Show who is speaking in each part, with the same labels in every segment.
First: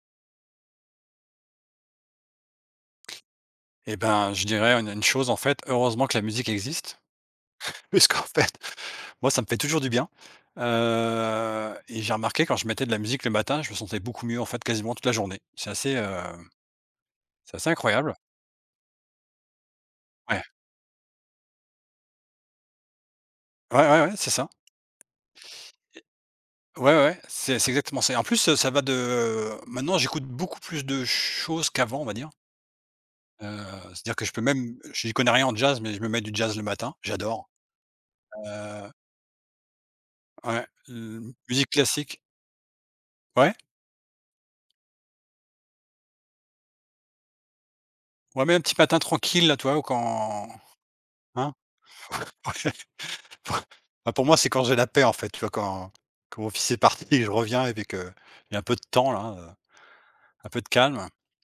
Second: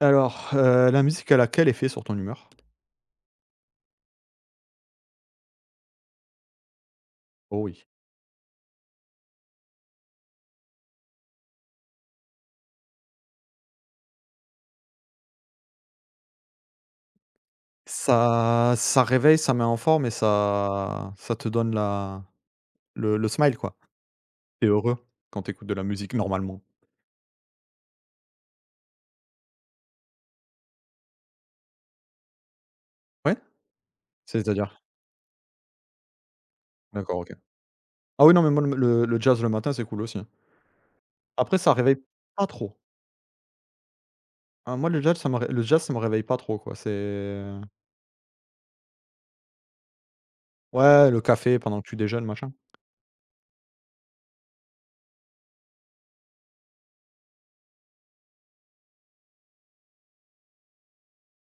Speaker 1: Alors, la musique, elle a quel effet sur ton humeur?
Speaker 2: Et ben, je dirais une chose, en fait, heureusement que la musique existe.
Speaker 1: Oh oui.
Speaker 2: Puisqu'en fait, moi, ça me fait toujours du bien. Et j'ai remarqué quand je mettais de la musique le matin, je me sentais beaucoup mieux, en fait, quasiment toute la journée. C'est assez incroyable.
Speaker 1: Ça réveille, ça met en forme et
Speaker 2: Ouais.
Speaker 1: ça te donne la le smile, quoi.
Speaker 2: Ouais, ouais, ouais, c'est ça.
Speaker 1: T'es heureux quand t'écoutes de la musique normalement.
Speaker 2: Ouais, ouais, c'est exactement ça et en plus, ça va de maintenant, j'écoute beaucoup plus de choses qu'avant, on va dire.
Speaker 1: Ouais?
Speaker 2: Heu, C'est-à-dire que je peux même
Speaker 1: C'est-à-dire?
Speaker 2: j'y connais rien en jazz, mais je me mets du jazz le matin,
Speaker 1: D'accord, OK.
Speaker 2: j'adore.
Speaker 1: Ah oui, non, mais moi, le
Speaker 2: Heu,
Speaker 1: le le jazz le matin, c'est cool aussi, hein.
Speaker 2: ouais, l
Speaker 1: Après,
Speaker 2: musique
Speaker 1: ça réveille
Speaker 2: classique,
Speaker 1: pas trop.
Speaker 2: ouais?
Speaker 1: Hein, moi, le jazz, ça me réveille pas trop, quoi. C'est
Speaker 2: Ouais, mais un petit matin tranquille là, tu vois? Ou quand,
Speaker 1: Ouais, le
Speaker 2: hein?
Speaker 1: café pendant que tu déjeunes, machin.
Speaker 2: Bah, pour moi, c'est quand j'ai la paix en fait, tu vois? Quand mon fils est parti et que je reviens et puis que j'ai un peu de temps là, un peu de calme,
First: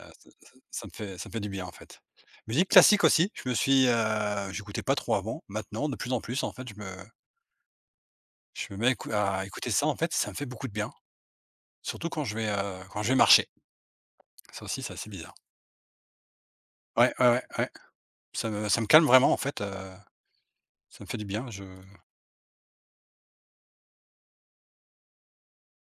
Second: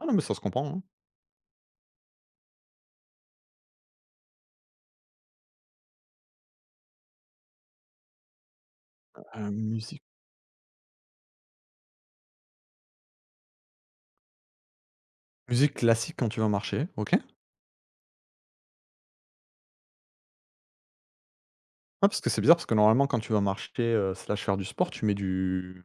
Speaker 1: Ah non, mais
Speaker 2: ça
Speaker 1: ça se
Speaker 2: ça
Speaker 1: comprend, hein.
Speaker 2: ça me fait ça me fait du bien en fait. Musique classique aussi, j'écoutais pas trop avant. Maintenant, de plus en plus en fait, je me mets à écou à
Speaker 1: Heu,
Speaker 2: écouter ça en
Speaker 1: musique
Speaker 2: fait, ça me fait beaucoup de bien, surtout quand je vais marcher. Ça aussi, c'est assez bizarre.
Speaker 1: musique classique quand tu vas marcher, OK.
Speaker 2: Ouais, ouais, ouais, ouais. Ça me calme vraiment en fait, ça me fait du bien, je
Speaker 1: Ouais, parce que c'est bizarre, parce que normalement, quand tu vas marcher, slash faire du sport, tu mets du,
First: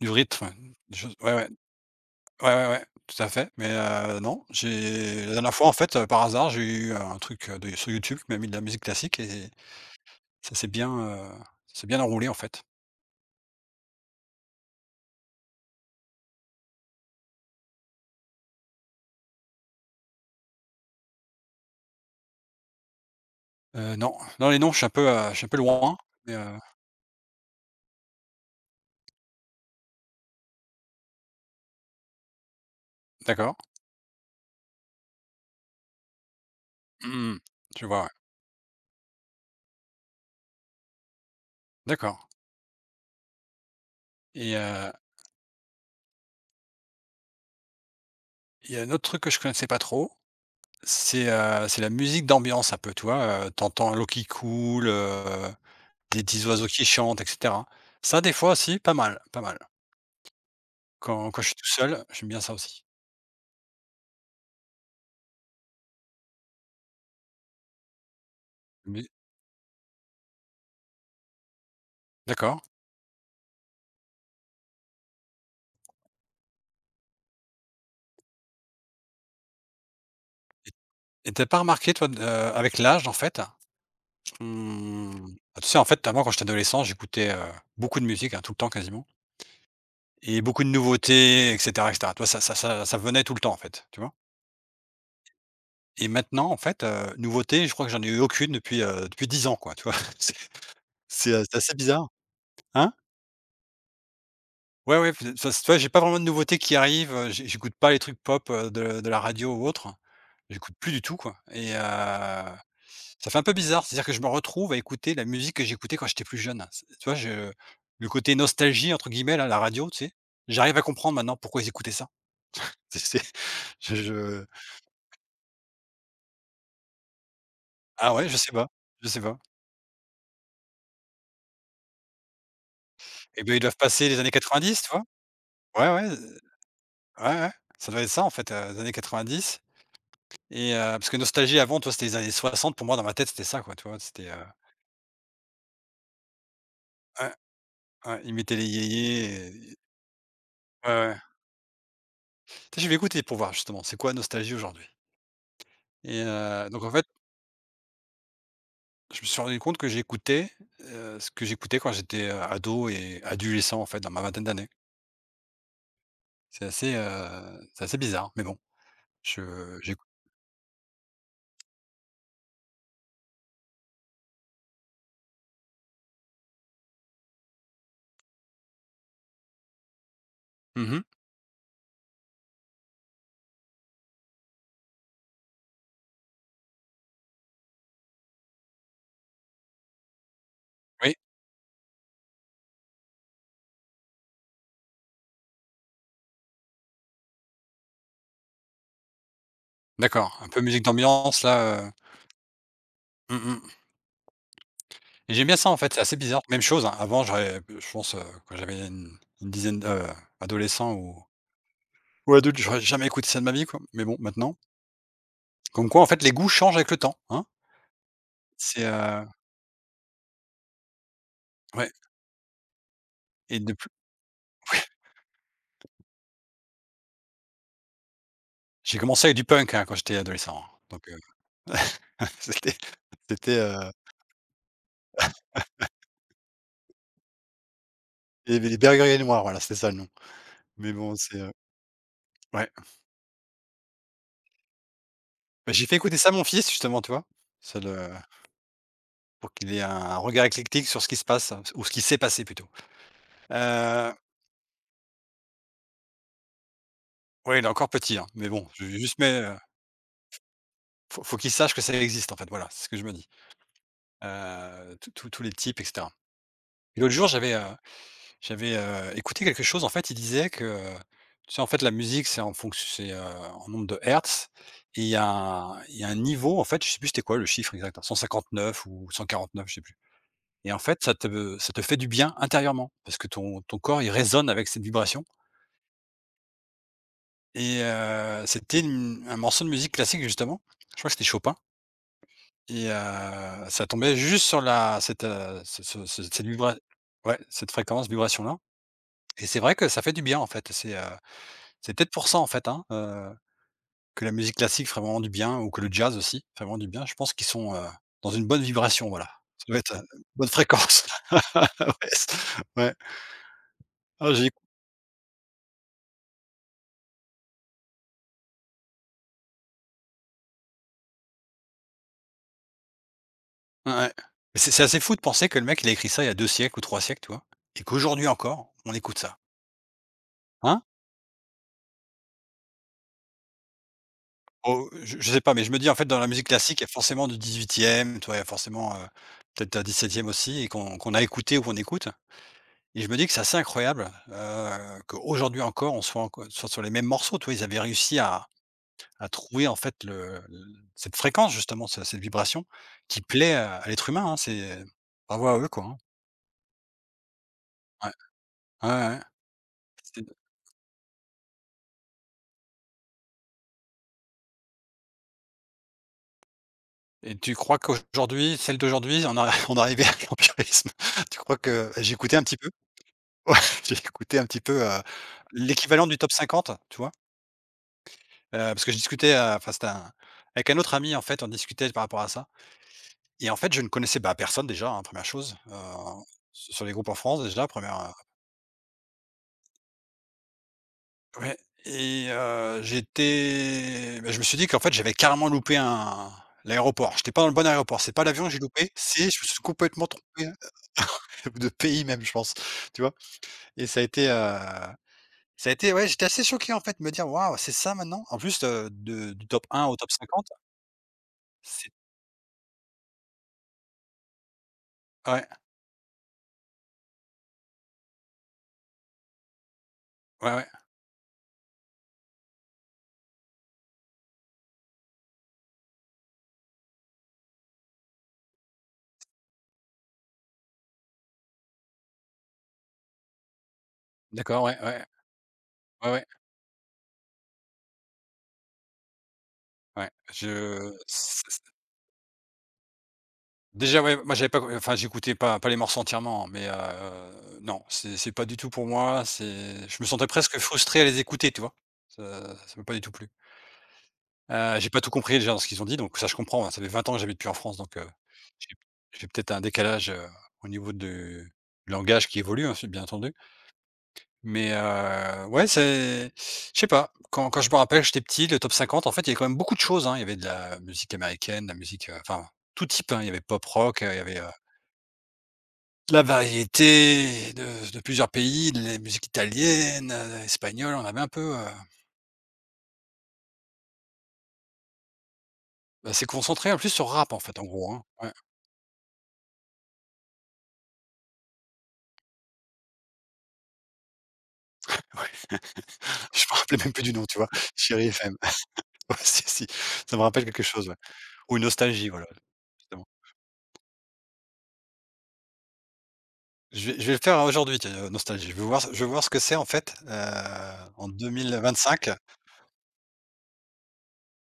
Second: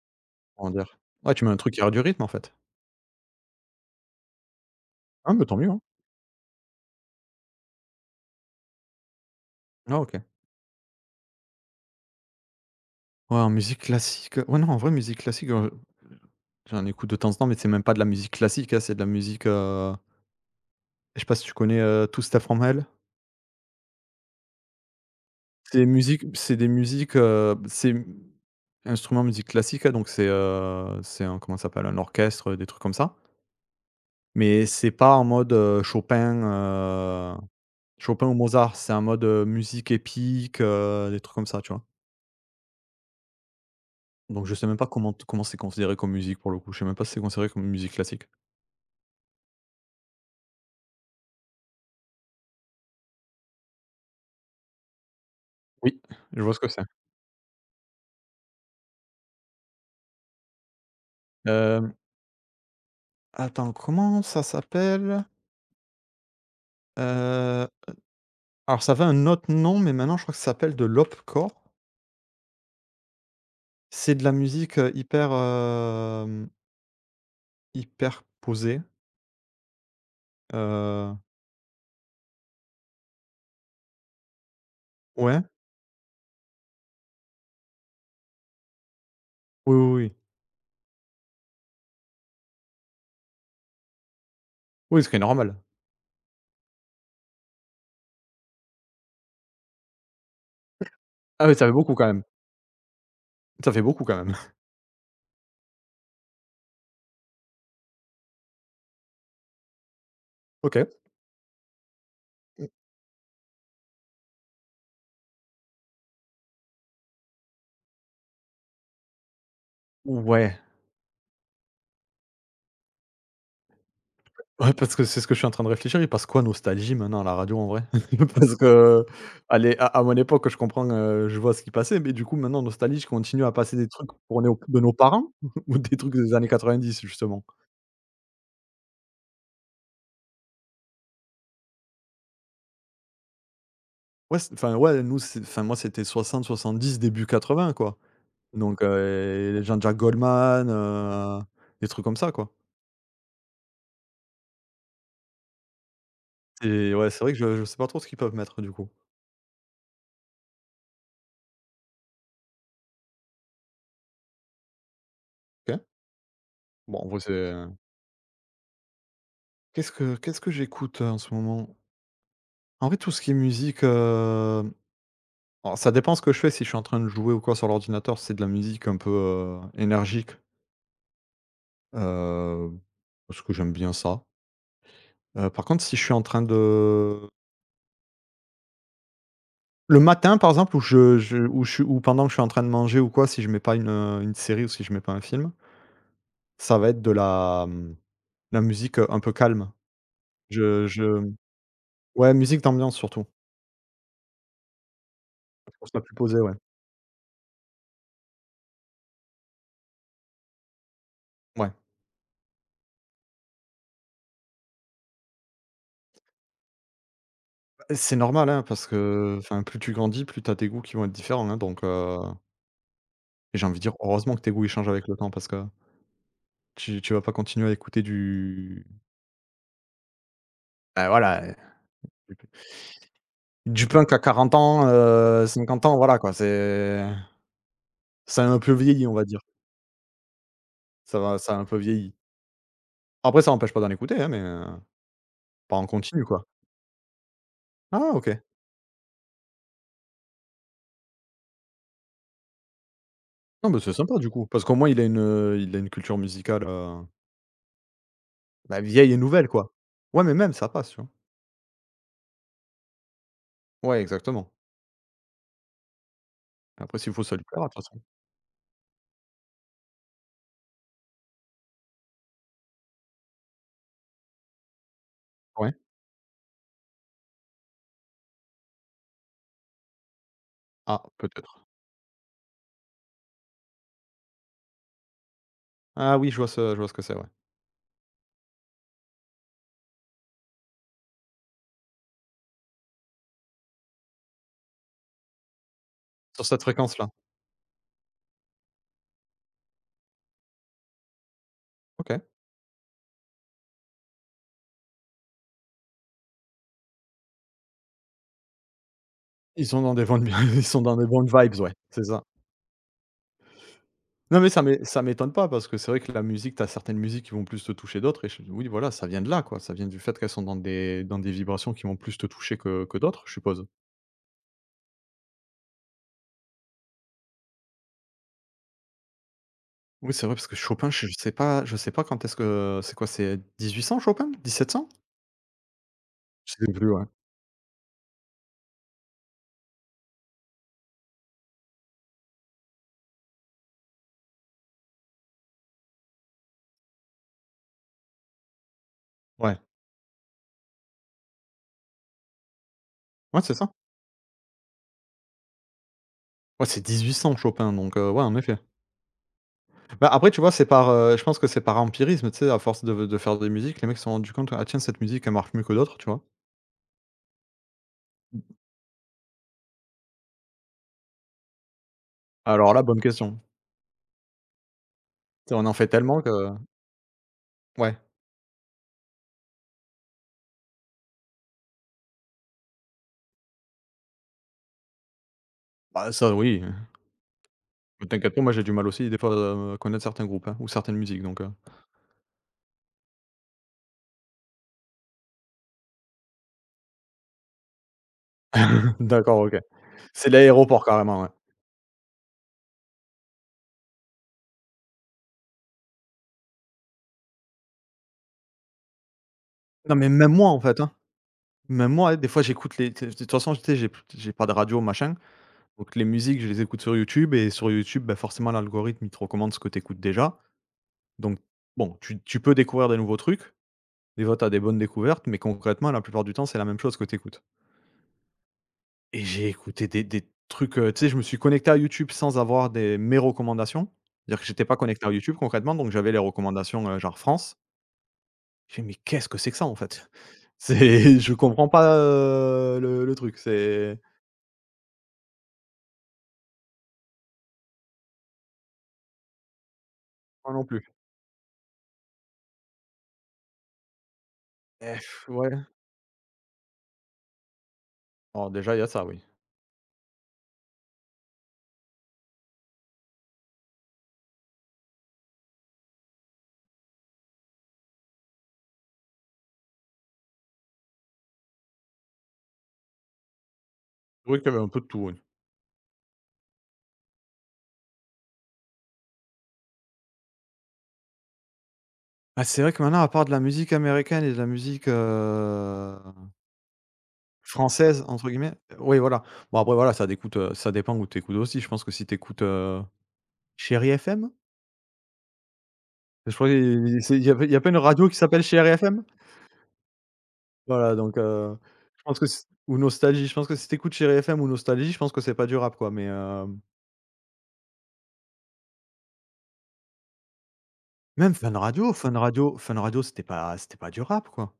Speaker 2: du rythme,
Speaker 1: comment
Speaker 2: ouais,
Speaker 1: dire?
Speaker 2: des choses,
Speaker 1: Ouais,
Speaker 2: ouais,
Speaker 1: tu
Speaker 2: ouais.
Speaker 1: mets un truc qui a du rythme, en fait.
Speaker 2: Ouais, ouais, ouais, tout à fait, mais non, j'ai la
Speaker 1: Ah, mais
Speaker 2: dernière
Speaker 1: tant
Speaker 2: fois,
Speaker 1: mieux,
Speaker 2: en
Speaker 1: hein.
Speaker 2: fait, par hasard, j'ai eu un truc, de sur YouTube qui m'a mis de la musique classique et
Speaker 1: Ah, OK.
Speaker 2: ça s'est bien, heu, ça s'est bien enroulé, en fait.
Speaker 1: Ouais, en musique classique, ouais, non, en vrai, musique classique, j'en écoute de temps en temps, mais c'est même pas de la musique classique, hein, c'est de la musique, je sais pas si tu connais, Two Steps From Hell?
Speaker 2: Non, non, les noms, je suis un peu, je suis un peu loin, mais
Speaker 1: C'est des musiques, c'est instruments musique classique, hein, donc c'est un, comment ça s'appelle? Un orchestre, des trucs comme ça,
Speaker 2: d'accord.
Speaker 1: mais c'est pas en mode,
Speaker 2: Mmh. Je vois, ouais.
Speaker 1: Chopin ou Mozart, c'est un mode, musique épique, des trucs comme ça, tu vois?
Speaker 2: D'accord
Speaker 1: Donc je
Speaker 2: et
Speaker 1: sais même pas comment c'est considéré comme musique pour le coup, je sais même pas si c'est considéré comme musique classique.
Speaker 2: il y a un autre truc que je connaissais pas trop, c'est la musique d'ambiance un peu, tu vois? Tu L'eau qui coule,
Speaker 1: Oui,
Speaker 2: des
Speaker 1: je
Speaker 2: petits
Speaker 1: vois ce
Speaker 2: oiseaux
Speaker 1: que c'est.
Speaker 2: qui chantent, et cetera. Ça, des fois aussi, pas mal, pas mal. Quand je suis tout
Speaker 1: Hem,
Speaker 2: seul, j'aime bien ça aussi.
Speaker 1: Attends, comment ça s'appelle? Heu, alors ça avait
Speaker 2: Mais
Speaker 1: un autre nom, mais maintenant je crois que ça s'appelle de l'opcore.
Speaker 2: d'accord.
Speaker 1: C'est de la musique hyper posée.
Speaker 2: Et
Speaker 1: heu,
Speaker 2: et tu pas remarqué toi, d avec l'âge en fait, mmh,
Speaker 1: ouais,
Speaker 2: bah, tu sais en fait avant quand j'étais adolescent j'écoutais, beaucoup de musique, hein, tout le temps quasiment
Speaker 1: oui, oui, oui.
Speaker 2: et beaucoup de nouveautés, et cetera, et cetera. Tu ça venait tout le temps en fait, tu vois?
Speaker 1: Oui, ce qui est normal.
Speaker 2: Et maintenant en fait, nouveauté, je crois que j'en ai eu aucune depuis 10 ans quoi, tu vois? C'est c'est, heu,
Speaker 1: Ah oui,
Speaker 2: c'est
Speaker 1: ça fait
Speaker 2: assez
Speaker 1: beaucoup quand
Speaker 2: bizarre.
Speaker 1: même.
Speaker 2: Hein?
Speaker 1: Ça fait beaucoup quand même.
Speaker 2: Ouais, ouais, puis, ça tu vois, j'ai pas vraiment de nouveautés qui arrivent, j'écoute pas les trucs pop, de la radio ou autre. J'écoute
Speaker 1: OK.
Speaker 2: plus du tout, quoi et ça fait un peu bizarre, c'est-à-dire que je me retrouve à écouter la musique que j'écoutais quand j'étais plus jeune. C'est tu vois, je le côté «nostalgie» entre guillemets là, la radio, tu sais?
Speaker 1: Ouais.
Speaker 2: J'arrive à comprendre maintenant pourquoi ils écoutaient ça. C'est je
Speaker 1: Ouais, parce que c'est ce que je suis en train de réfléchir. Il passe quoi Nostalgie maintenant à la radio en vrai?
Speaker 2: Ah, ouais,
Speaker 1: Parce que,
Speaker 2: je sais pas
Speaker 1: allez, à mon époque, je comprends, je vois ce qui passait, mais du coup, maintenant, Nostalgie, je continue
Speaker 2: et
Speaker 1: à
Speaker 2: beh, ils
Speaker 1: passer
Speaker 2: doivent
Speaker 1: des
Speaker 2: passer
Speaker 1: trucs
Speaker 2: les années
Speaker 1: tournés au de
Speaker 2: 90, tu
Speaker 1: nos
Speaker 2: vois?
Speaker 1: parents ou
Speaker 2: Ouais,
Speaker 1: des
Speaker 2: ouais,
Speaker 1: trucs des années 90
Speaker 2: ouais,
Speaker 1: justement?
Speaker 2: ouais, ça doit être ça en fait, les années 90. Et parce que nostalgie avant, toi, c'était les années 60, pour moi, dans ma tête, c'était ça, quoi, tu vois?
Speaker 1: Ouais, c enfin, ouais, nous, c'est enfin, moi, c'était 60, 70, début
Speaker 2: Ouais,
Speaker 1: 80 quoi.
Speaker 2: ouais, ils mettaient les
Speaker 1: Donc,
Speaker 2: yéyés et
Speaker 1: Jean-Jacques Goldman,
Speaker 2: ouais, ouais.
Speaker 1: des trucs comme ça, quoi.
Speaker 2: Tu Je vais écouter pour voir justement, c'est quoi nostalgie aujourd'hui? Donc en
Speaker 1: Et
Speaker 2: fait,
Speaker 1: ouais, c'est vrai que je sais pas trop ce qu'ils peuvent mettre du coup.
Speaker 2: je me suis rendu compte que ce que j'écoutais quand j'étais, ado et adolescent, en fait, dans ma vingtaine d'années.
Speaker 1: OK.
Speaker 2: C'est assez,
Speaker 1: Bon, en vrai, c'est
Speaker 2: heu, c'est assez bizarre, mais bon, je
Speaker 1: qu'est-ce
Speaker 2: j'écoute
Speaker 1: que qu'est-ce que j'écoute, en ce moment? En vrai, tout ce qui est musique. Alors ça dépend ce que je fais, si je suis en train de jouer ou quoi sur l'ordinateur, c'est de la musique un peu énergique,
Speaker 2: Mmh.
Speaker 1: heu, parce que j'aime bien ça. Par contre, si je suis en train de, le matin, par exemple, où
Speaker 2: Oui,
Speaker 1: je où je suis où pendant que je suis en train de manger ou quoi, si je mets pas une série ou si je mets pas un film, ça va être de la musique, un peu calme.
Speaker 2: d'accord, un peu musique
Speaker 1: Je
Speaker 2: d'ambiance là,
Speaker 1: Ouais, musique d'ambiance surtout.
Speaker 2: mmh mh et j'aime bien ça,
Speaker 1: Je
Speaker 2: en
Speaker 1: trouve
Speaker 2: fait,
Speaker 1: ça
Speaker 2: c'est
Speaker 1: plus
Speaker 2: assez
Speaker 1: posé,
Speaker 2: bizarre.
Speaker 1: ouais.
Speaker 2: Même chose, hein, avant j'aurais je pense, quand j'avais une dizaine, d'adolescents ou.
Speaker 1: Ouais.
Speaker 2: Ouais, de j'aurais jamais écouté ça de ma vie, quoi. Mais bon, maintenant. Comme quoi, en fait, les goûts changent avec le temps, hein.
Speaker 1: Bah, c'est normal, hein,
Speaker 2: C'est,
Speaker 1: parce
Speaker 2: heu
Speaker 1: que, enfin, plus tu grandis, plus tu as des goûts qui vont être différents, hein, donc
Speaker 2: ouais
Speaker 1: Et
Speaker 2: et
Speaker 1: j'ai
Speaker 2: de
Speaker 1: envie de
Speaker 2: plus
Speaker 1: dire: «Heureusement que tes goûts ils changent avec le temps parce que tu vas pas continuer à écouter du
Speaker 2: j'ai commencé avec du punk, hein, quand j'étais adolescent, hein.
Speaker 1: bah,
Speaker 2: Donc,
Speaker 1: voilà,
Speaker 2: c'était c'était,
Speaker 1: du
Speaker 2: heu,
Speaker 1: punk à 40 ans, 50 ans, voilà quoi». C'est Ça a
Speaker 2: il y
Speaker 1: un
Speaker 2: avait
Speaker 1: peu
Speaker 2: les
Speaker 1: vieilli, on
Speaker 2: Bergeriers
Speaker 1: va dire.
Speaker 2: Noirs, voilà, c'était ça le nom. Mais bon,
Speaker 1: Ça a un peu vieilli.
Speaker 2: ouais.
Speaker 1: Après ça n'empêche pas d'en écouter, hein, mais,
Speaker 2: Bah,
Speaker 1: pas en
Speaker 2: j'ai fait écouter
Speaker 1: continu
Speaker 2: ça à
Speaker 1: quoi.
Speaker 2: mon fils, justement, tu vois? Ça le
Speaker 1: Ah OK.
Speaker 2: Pour qu'il ait un regard éclectique sur ce qui se passe, ou ce qui s'est passé plutôt.
Speaker 1: Non, bah, c'est
Speaker 2: Heu,
Speaker 1: sympa du coup, parce qu'au moins il a une culture musicale,
Speaker 2: ouais, il est encore petit, hein, mais bon,
Speaker 1: bah,
Speaker 2: je lui ai
Speaker 1: vieille et
Speaker 2: juste mais,
Speaker 1: nouvelle quoi. Ouais, mais même ça passe, tu vois?
Speaker 2: faut qu'il sache que ça existe, en fait, voilà, c'est ce que je me dis.
Speaker 1: Ouais, exactement.
Speaker 2: Tous les types, et cetera.
Speaker 1: Après
Speaker 2: Et
Speaker 1: s'il
Speaker 2: l'autre
Speaker 1: faut
Speaker 2: jour,
Speaker 1: ça lui
Speaker 2: j'avais, heu
Speaker 1: plaira de toute façon.
Speaker 2: J'avais, heu, écouté quelque chose, en fait, il disait que, tu sais, en fait, la musique, c'est en nombre de hertz et il y a
Speaker 1: Ouais.
Speaker 2: un il y a un niveau, en fait, je sais plus c'était quoi le chiffre exact, 159 ou 149, je sais plus et en
Speaker 1: Ah,
Speaker 2: fait, ça te
Speaker 1: peut-être.
Speaker 2: ça te fait du bien intérieurement parce que ton corps, il résonne avec cette vibration
Speaker 1: Ah oui, je vois ce que c'est, ouais.
Speaker 2: et c'était une un morceau de musique classique, justement. Je crois que c'était Chopin et ça tombait juste sur la cette, ce ce ce-
Speaker 1: Sur
Speaker 2: cette
Speaker 1: cette
Speaker 2: vibra
Speaker 1: fréquence là.
Speaker 2: ouais, cette fréquence, vibration-là et c'est vrai que ça fait du bien, en fait. C'est peut-être
Speaker 1: OK.
Speaker 2: pour ça en fait, hein, que la musique classique ferait vraiment du bien ou que le jazz aussi ferait vraiment du bien. Je pense qu'ils sont, dans une bonne vibration, voilà. Ça
Speaker 1: Ils
Speaker 2: doit
Speaker 1: sont dans
Speaker 2: être,
Speaker 1: des bonnes.
Speaker 2: bonne
Speaker 1: Ils sont dans des
Speaker 2: fréquence.
Speaker 1: bonnes vibes, ouais, c'est
Speaker 2: Ouais,
Speaker 1: ça.
Speaker 2: c ouais. Ah,
Speaker 1: Non, mais
Speaker 2: j'ai
Speaker 1: ça m'étonne pas parce que c'est vrai que la musique, t'as certaines musiques qui vont plus te toucher d'autres et je oui, voilà, ça vient de là, quoi. Ça vient du fait qu'elles sont dans des vibrations qui vont plus te toucher que d'autres, je suppose.
Speaker 2: ouais, ouais. Mais c'est assez fou de penser que le mec il a écrit ça il y a 2 siècles ou 3 siècles, tu vois? Et qu'aujourd'hui encore, on écoute ça,
Speaker 1: Oui, c'est vrai parce que
Speaker 2: hein?
Speaker 1: Chopin, je sais pas quand est-ce que c'est quoi, c'est 1800 Chopin? 1700?
Speaker 2: Oh, je sais pas, mais je me dis en fait dans la musique
Speaker 1: Je sais
Speaker 2: classique, il y a
Speaker 1: plus, ouais.
Speaker 2: forcément du 18e, tu vois? Il y a forcément, peut-être un 17e aussi et qu'on a écouté ou qu'on écoute. Et je me dis que c'est assez incroyable, qu'aujourd'hui encore, on soit sur les mêmes morceaux, tu vois? Ils avaient réussi à
Speaker 1: Ouais.
Speaker 2: trouver en fait le l cette fréquence justement, ce cette vibration qui
Speaker 1: Ouais,
Speaker 2: plaît
Speaker 1: c'est ça.
Speaker 2: à l'être humain, hein. C'est bravo à eux quoi, hein.
Speaker 1: Ouais, c'est 1800 Chopin donc
Speaker 2: Ouais.
Speaker 1: ouais, en effet.
Speaker 2: Ouais, ouais.
Speaker 1: Bah,
Speaker 2: C'est
Speaker 1: après, tu vois, je pense que c'est par empirisme, tu sais, à force de faire des musiques, les mecs se sont rendus compte: «Ah tiens, cette musique, elle marche mieux que d'autres», tu vois?
Speaker 2: Et tu crois qu'aujourd'hui, celle d'aujourd'hui, on a on est arrivé à l'empirisme? Tu crois que j'ai écouté un petit peu,
Speaker 1: Alors là, bonne question.
Speaker 2: ouais, j'ai écouté un petit peu,
Speaker 1: Tu sais, on en fait
Speaker 2: l'équivalent du
Speaker 1: tellement que
Speaker 2: top 50, tu vois?
Speaker 1: ouais.
Speaker 2: Parce que je discutais, enfin c'était un avec un autre ami en fait, on discutait par rapport à ça. Et en fait, je ne connaissais, bah, personne déjà, hein, 1 chose,
Speaker 1: Bah, ça oui,
Speaker 2: sur les groupes en France déjà, Première.
Speaker 1: mais
Speaker 2: Re
Speaker 1: t'inquiète pas, moi j'ai du mal aussi des fois, à connaître certains groupes, hein, ou certaines musiques donc
Speaker 2: Ouais et j'étais bah, je me suis dit qu'en fait, j'avais carrément loupé un l'aéroport. J'étais pas dans le bon aéroport. C'est pas l'avion que j'ai loupé, c'est
Speaker 1: D'accord,
Speaker 2: je me
Speaker 1: OK.
Speaker 2: suis complètement
Speaker 1: C'est
Speaker 2: trompé
Speaker 1: l'aéroport carrément, ouais.
Speaker 2: de pays même, je pense, tu vois? Et ça a été Ouais, j'étais assez choqué en fait de me dire: «Waouh, c'est ça maintenant?» en plus, de du top un
Speaker 1: Non
Speaker 2: au
Speaker 1: mais
Speaker 2: top
Speaker 1: même
Speaker 2: cinquante.
Speaker 1: moi en fait, hein. Même
Speaker 2: C'est
Speaker 1: moi, hein, des fois j'écoute les de toute façon, tu sais, j'ai pas de radio machin,
Speaker 2: Ouais,
Speaker 1: donc les musiques je les écoute sur YouTube et sur YouTube, bah, forcément l'algorithme il te recommande ce que tu écoutes déjà.
Speaker 2: ouais, ouais,
Speaker 1: Donc bon, tu peux découvrir des nouveaux trucs, des fois t'as des bonnes découvertes, mais concrètement la plupart du temps c'est la même chose que tu. Et j'ai écouté des trucs, tu sais, je me suis connecté à YouTube sans avoir des mes recommandations. C'est-à-dire que j'étais
Speaker 2: d'accord,
Speaker 1: pas
Speaker 2: ouais, ouais,
Speaker 1: connecté à YouTube concrètement, donc
Speaker 2: ouais,
Speaker 1: j'avais les
Speaker 2: ouais,
Speaker 1: recommandations, genre France. J'ai dit: «Mais qu'est-ce que c'est que ça en fait?»
Speaker 2: ouais, je
Speaker 1: C'est Je comprends pas, le truc, c'est
Speaker 2: déjà, ouais, moi j'avais pas enfin j'écoutais pas les morceaux entièrement, hein, mais non, c'est pas du tout pour moi, c'est je me sentais
Speaker 1: moi
Speaker 2: presque
Speaker 1: non plus.
Speaker 2: frustré à les écouter, tu vois? Ça m'a pas du tout plu. J'ai
Speaker 1: Et
Speaker 2: pas tout compris
Speaker 1: ouais.
Speaker 2: déjà dans ce qu'ils ont dit, donc ça je comprends, hein, ça fait 20 ans que j'habite plus en France, donc
Speaker 1: Alors
Speaker 2: j'ai
Speaker 1: déjà il y a ça oui.
Speaker 2: j'ai peut-être un décalage, au niveau du langage qui évolue, hein, c'est bien entendu. Mais ouais, c'est je sais pas, quand je me rappelle, j'étais petit, le top 50, en fait, il y avait quand même beaucoup de choses, hein. Il y avait de la musique américaine, de la musique, enfin tout type, hein. Il y avait pop rock,
Speaker 1: C'est vrai qu'il y avait un peu de tout, oui.
Speaker 2: la variété de plusieurs pays, de la musique italienne, espagnole, on avait un peu,
Speaker 1: Bah, c'est vrai que maintenant à part de la musique américaine et de la musique,
Speaker 2: bah, s'est concentré en plus sur rap en fait en gros,
Speaker 1: «française»
Speaker 2: hein.
Speaker 1: entre
Speaker 2: Ouais,
Speaker 1: guillemets, oui voilà. Bon après voilà, ça dépend où tu écoutes aussi. Je pense que si tu écoutes, Chérie FM?
Speaker 2: ouais,
Speaker 1: Je
Speaker 2: je
Speaker 1: crois
Speaker 2: me rappelais même
Speaker 1: qu'il
Speaker 2: plus du
Speaker 1: c'est il
Speaker 2: nom,
Speaker 1: y
Speaker 2: tu
Speaker 1: avait
Speaker 2: vois?
Speaker 1: il y a pas une radio
Speaker 2: Chéri
Speaker 1: qui
Speaker 2: FM.
Speaker 1: s'appelle Chéri FM?
Speaker 2: Ouais, si, si, ça me rappelle quelque chose,
Speaker 1: Voilà
Speaker 2: ouais.
Speaker 1: donc,
Speaker 2: Ou
Speaker 1: je
Speaker 2: Nostalgie,
Speaker 1: pense
Speaker 2: voilà,
Speaker 1: que c ou
Speaker 2: justement.
Speaker 1: Nostalgie, je pense que si tu écoutes Chéri FM ou Nostalgie, je pense que c'est pas du rap quoi, mais hem,
Speaker 2: Je vais le faire aujourd'hui, tiens, Nostalgie. Je vais voir ce que c'est en fait, en
Speaker 1: même Fun Radio,
Speaker 2: 2025.
Speaker 1: Fun Radio c'était pas du rap quoi.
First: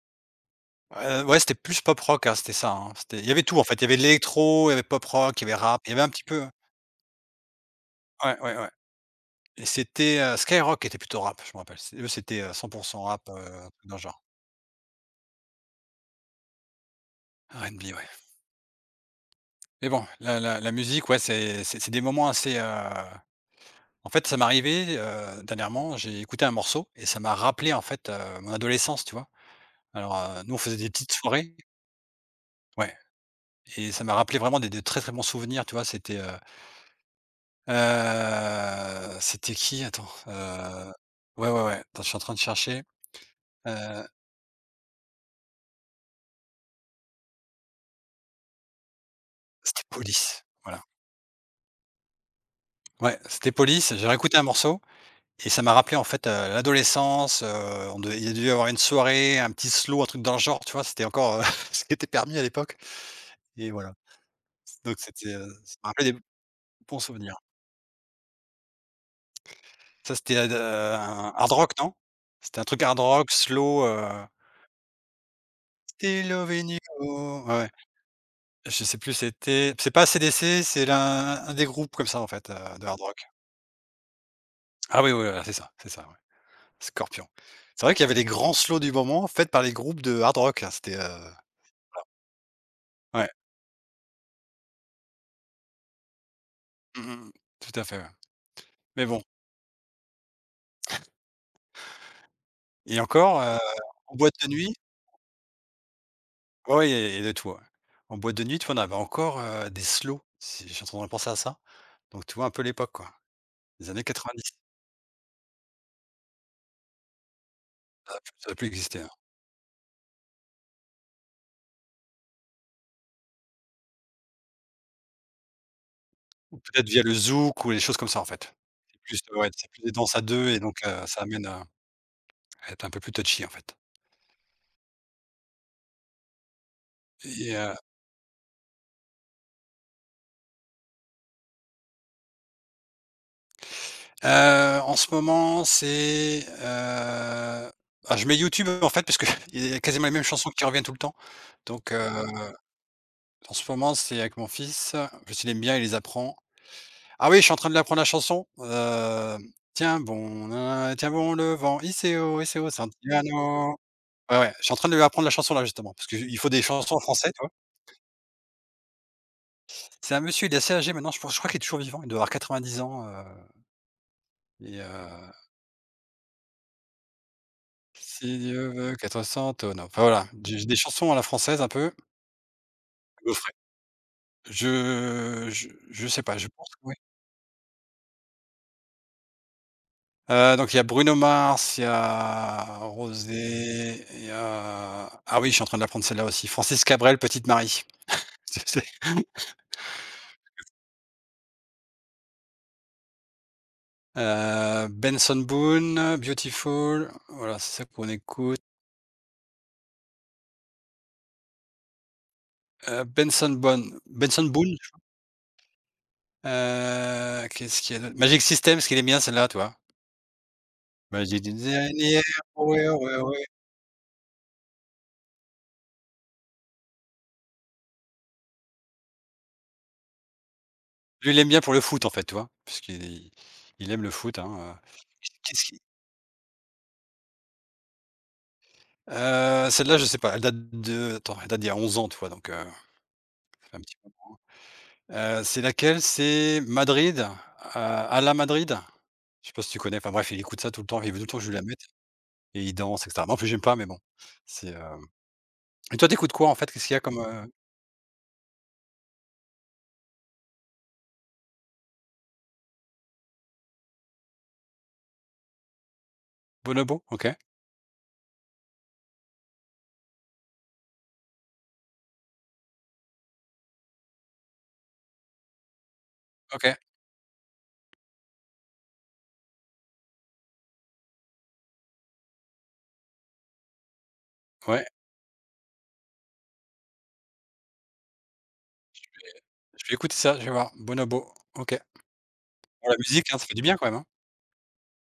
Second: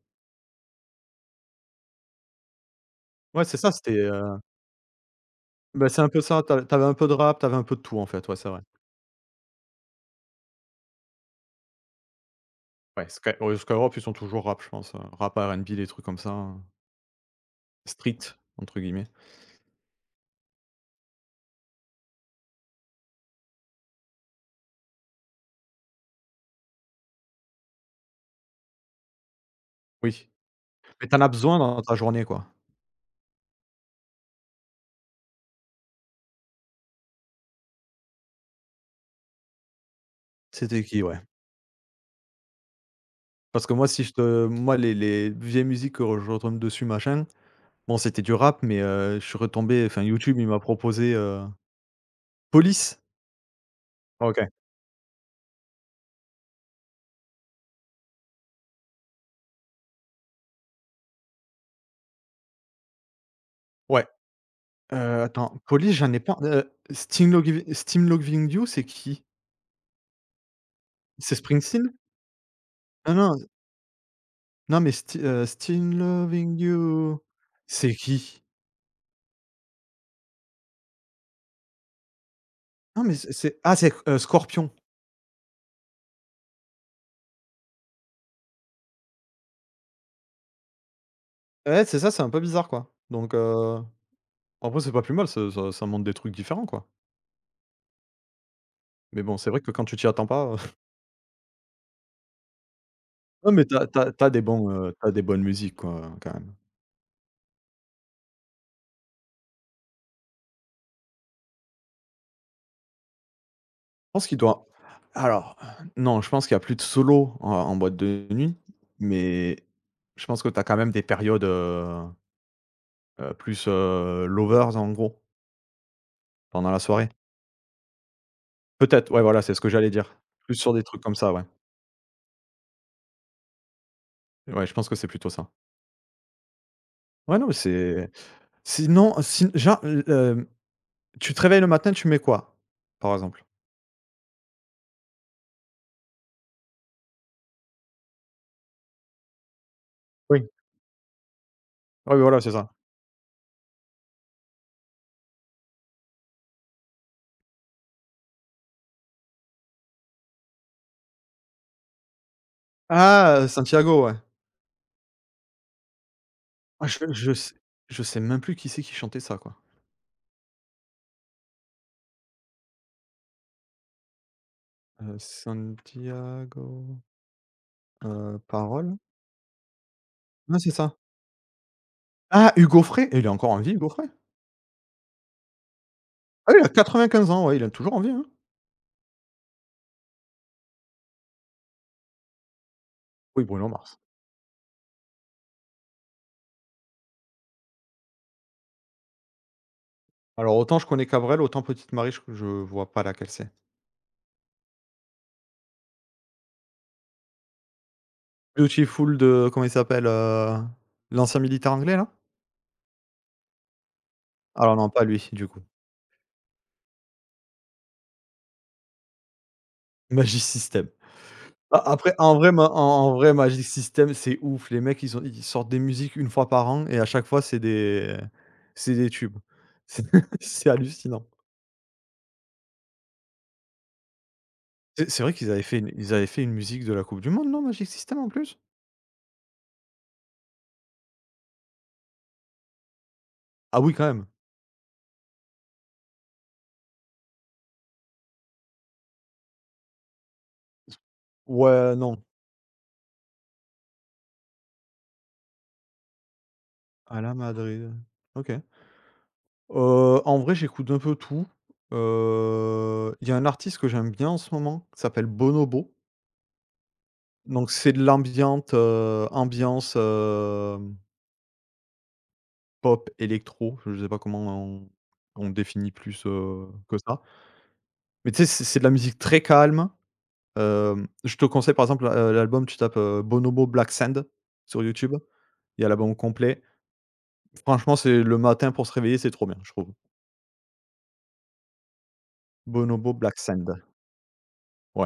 Speaker 2: Ouais, c'était plus pop rock, hein, c'était ça, hein. C'était il y avait
Speaker 1: Ouais c'est
Speaker 2: tout en
Speaker 1: ça,
Speaker 2: fait, il y avait de l'électro, il y avait pop rock, il y avait rap,
Speaker 1: bah,
Speaker 2: il y
Speaker 1: c'est
Speaker 2: avait
Speaker 1: un
Speaker 2: un
Speaker 1: peu
Speaker 2: petit
Speaker 1: ça,
Speaker 2: peu,
Speaker 1: tu avais un peu de rap, tu avais un peu de tout en fait, ouais
Speaker 2: ouais,
Speaker 1: c'est
Speaker 2: ouais,
Speaker 1: vrai.
Speaker 2: ouais. Et c'était, Skyrock était plutôt rap, je me rappelle. C'est eux, c'était, 100
Speaker 1: Ouais
Speaker 2: rap, un truc
Speaker 1: Skyrock
Speaker 2: dans le
Speaker 1: ils sont
Speaker 2: genre.
Speaker 1: toujours rap je pense, rap, R&B, des trucs comme ça, hein.
Speaker 2: RnB, ouais.
Speaker 1: «Street» entre guillemets.
Speaker 2: Mais bon, la musique, ouais, c'est des moments assez en fait, ça m'est arrivé, dernièrement, j'ai écouté un morceau et ça m'a rappelé, en fait, mon adolescence, tu vois? Alors,
Speaker 1: Oui,
Speaker 2: nous, on faisait des
Speaker 1: mais
Speaker 2: petites
Speaker 1: tu en as
Speaker 2: soirées,
Speaker 1: besoin dans ta journée quoi.
Speaker 2: ouais, et ça m'a rappelé vraiment des de très, très bons souvenirs, tu vois? C'était, c'était qui? Attends,
Speaker 1: C'était qui ouais?
Speaker 2: ouais, ouais, ouais, attends, je suis en train de chercher,
Speaker 1: Parce que
Speaker 2: heu,
Speaker 1: moi si je te moi les vieilles musiques que je retombe dessus machin. Bon, c'était du rap, mais je suis
Speaker 2: c'était
Speaker 1: retombé enfin YouTube,
Speaker 2: Police,
Speaker 1: il m'a
Speaker 2: voilà.
Speaker 1: proposé, Police?
Speaker 2: Ouais, c'était Police, j'ai réécouté un
Speaker 1: OK,
Speaker 2: morceau. Et ça m'a rappelé, en fait, l'adolescence, on devait il y a dû y avoir une soirée, un petit slow, un truc dans le genre, tu vois? C'était encore, ce qui était permis à l'époque, et voilà.
Speaker 1: ouais,
Speaker 2: Donc c'était,
Speaker 1: attends,
Speaker 2: ça m'a
Speaker 1: Police, j'en
Speaker 2: rappelé des
Speaker 1: ai pas
Speaker 2: bons souvenirs.
Speaker 1: Sting Loving You, c'est qui?
Speaker 2: Ça, c'était ad un
Speaker 1: C'est
Speaker 2: hard rock, non?
Speaker 1: Springsteen?
Speaker 2: C'était un truc hard
Speaker 1: Non,
Speaker 2: rock,
Speaker 1: non,
Speaker 2: slow,
Speaker 1: non, mais Sting Loving
Speaker 2: Slovenia,
Speaker 1: You,
Speaker 2: ouais, ouais.
Speaker 1: c'est qui?
Speaker 2: Je sais plus, c'était, c'est pas C D C, c'est l'un un des groupes comme ça, en fait, de hard
Speaker 1: Non, mais
Speaker 2: rock.
Speaker 1: c'est ah, Scorpions.
Speaker 2: Ah oui, oui, voilà, c'est ça, ouais. Scorpions. C'est vrai qu'il y avait les grands slows du moment faits par les groupes de hard rock, là, c'était,
Speaker 1: Ouais, c'est ça, c'est un peu bizarre, quoi,
Speaker 2: ouais.
Speaker 1: donc après c'est pas plus mal, ça ça ça montre des trucs différents, quoi,
Speaker 2: Mmh mh, tout à fait, ouais. Mais
Speaker 1: mais
Speaker 2: bon,
Speaker 1: bon, c'est vrai que quand tu t'y attends pas,
Speaker 2: et encore,
Speaker 1: non, mais t'as t'as
Speaker 2: en
Speaker 1: tu
Speaker 2: boîte
Speaker 1: des
Speaker 2: de
Speaker 1: bons,
Speaker 2: nuit,
Speaker 1: tu des bonnes musiques, quoi, quand même.
Speaker 2: oui, et il de tout, ouais. En boîte de nuit, tu vois, on avait encore, des slows, si je suis en train de penser à ça, donc tu vois, un peu l'époque, quoi. Les années
Speaker 1: Je pense qu'il
Speaker 2: 90.
Speaker 1: doit Alors, non, je pense qu'il y a plus de solo en boîte
Speaker 2: Plus
Speaker 1: de
Speaker 2: ça a
Speaker 1: nuit,
Speaker 2: plus existé, hein,
Speaker 1: mais je pense que tu as quand même des périodes plus, lovers en gros,
Speaker 2: ou
Speaker 1: pendant la
Speaker 2: peut-être via
Speaker 1: soirée.
Speaker 2: le zouk ou les choses comme ça, en fait. C'est
Speaker 1: Peut-être,
Speaker 2: plus,
Speaker 1: ouais, voilà,
Speaker 2: ouais,
Speaker 1: c'est ce que
Speaker 2: c'est plus
Speaker 1: j'allais
Speaker 2: des
Speaker 1: dire.
Speaker 2: danses à 2,
Speaker 1: Plus
Speaker 2: et
Speaker 1: sur
Speaker 2: donc
Speaker 1: des trucs comme
Speaker 2: ça
Speaker 1: ça, ouais.
Speaker 2: amène à être un peu plus touchy, en fait.
Speaker 1: Ouais, je pense que c'est plutôt ça. Ouais, non, mais
Speaker 2: et heu
Speaker 1: c'est sinon, si genre, l tu te réveilles le matin, tu mets quoi, par exemple?
Speaker 2: En ce moment, c'est, ah, je mets YouTube, en fait, parce qu'il y a quasiment les mêmes
Speaker 1: Oui.
Speaker 2: chansons qui reviennent tout le temps, donc
Speaker 1: Ouais, voilà, c'est ça.
Speaker 2: en ce moment, c'est avec mon fils, parce qu'il aime bien, il les apprend. Ah oui, je suis en train de l'apprendre la chanson. Tiens bon, na tiens bon le vent, ICO, ICO
Speaker 1: Ah,
Speaker 2: Santiano.
Speaker 1: Santiago, ouais.
Speaker 2: Ouais, ouais, je suis en train de lui apprendre la chanson là justement, parce qu'il faut des
Speaker 1: Ah,
Speaker 2: chansons en français, tu vois?
Speaker 1: je sais même plus qui c'est qui chantait ça, quoi.
Speaker 2: C'est un monsieur, il est assez âgé maintenant, je pense, je crois qu'il est toujours vivant, il doit avoir 90 ans, et heu,
Speaker 1: Santiago.
Speaker 2: si Dieu veut,
Speaker 1: Paroles?
Speaker 2: 400 tonneaux. Enfin voilà,
Speaker 1: Ouais,
Speaker 2: j'ai
Speaker 1: c'est
Speaker 2: des
Speaker 1: ça.
Speaker 2: chansons à la française un peu.
Speaker 1: Ah, Hugo Frey! Et il est encore
Speaker 2: Coffret.
Speaker 1: en vie, Hugo Frey?
Speaker 2: Je sais pas, je
Speaker 1: Ah oui, il a
Speaker 2: pense que oui.
Speaker 1: 95 ans, ouais, il est toujours en vie, hein.
Speaker 2: Donc il y a Bruno Mars, il y a
Speaker 1: Oui, Bruno Mars.
Speaker 2: Rosé, il y a, ah oui, je suis en train de l'apprendre celle-là aussi, Francis Cabrel, Petite Marie. C'est
Speaker 1: Alors autant je connais Cabrel, autant Petite Marie, je vois pas laquelle c'est.
Speaker 2: Benson Boone, Beautiful, voilà, c'est ça qu'on écoute.
Speaker 1: Beautiful de comment il s'appelle, l'ancien militaire anglais, là?
Speaker 2: Benson Boone, Benson
Speaker 1: Alors
Speaker 2: Boone,
Speaker 1: non, pas lui, du coup.
Speaker 2: qu'est-ce qu'il y a d'autre? Magic System, est-ce qu'il aime bien celle-là, tu vois?
Speaker 1: Magic System.
Speaker 2: Magic System,
Speaker 1: A Après,
Speaker 2: yeah,
Speaker 1: en vrai,
Speaker 2: ouais, ouais, ouais.
Speaker 1: Magic System, c'est ouf. Les mecs, ils sortent des musiques une fois par an et à chaque fois, c'est des tubes. C'est c'est hallucinant.
Speaker 2: Lui, il aime bien pour le foot, en fait, tu vois? Parce qu'il aime le foot, hein,
Speaker 1: C'est vrai qu'ils avaient
Speaker 2: Qu'est-ce
Speaker 1: fait
Speaker 2: qui,
Speaker 1: une musique de la coupe du monde, non, Magic System, en plus?
Speaker 2: celle-là, je sais pas, elle date de, attends, elle date d'il y a 11 ans, tu vois? Donc ça fait
Speaker 1: Ah
Speaker 2: un
Speaker 1: oui,
Speaker 2: petit
Speaker 1: quand
Speaker 2: peu.
Speaker 1: même.
Speaker 2: C'est laquelle? C'est Madrid, à la Madrid? Je sais pas si tu connais? Enfin bref, il écoute ça tout le temps, il veut tout le temps que je lui la mette.
Speaker 1: Ouais, non.
Speaker 2: Et ils dansent et cetera. Moi, en plus, j'aime pas, mais bon, c'est, et toi, t'écoutes quoi, en fait? Qu'est-ce qu'il y a comme,
Speaker 1: À la Madrid. OK. En vrai, j'écoute un peu tout. Il y a un artiste que j'aime bien en ce moment, qui s'appelle Bonobo.
Speaker 2: Bonobo? OK.
Speaker 1: Donc c'est de l'ambiante, ambiance, pop électro. Je sais pas comment on définit plus,
Speaker 2: OK.
Speaker 1: que ça. Mais tu sais, c'est de la musique très calme. Je te conseille par exemple, l'album tu tapes, Bonobo Black Sand sur
Speaker 2: Ouais,
Speaker 1: YouTube. Il y a l'album complet. Franchement, c'est le matin pour se réveiller, c'est trop bien, je
Speaker 2: je
Speaker 1: trouve.
Speaker 2: vais écouter ça, je vais voir. Bonobo. OK. Pour la
Speaker 1: Bonobo
Speaker 2: musique,
Speaker 1: Black
Speaker 2: hein, ça fait du
Speaker 1: Sand.
Speaker 2: bien quand même, hein?
Speaker 1: Ouais.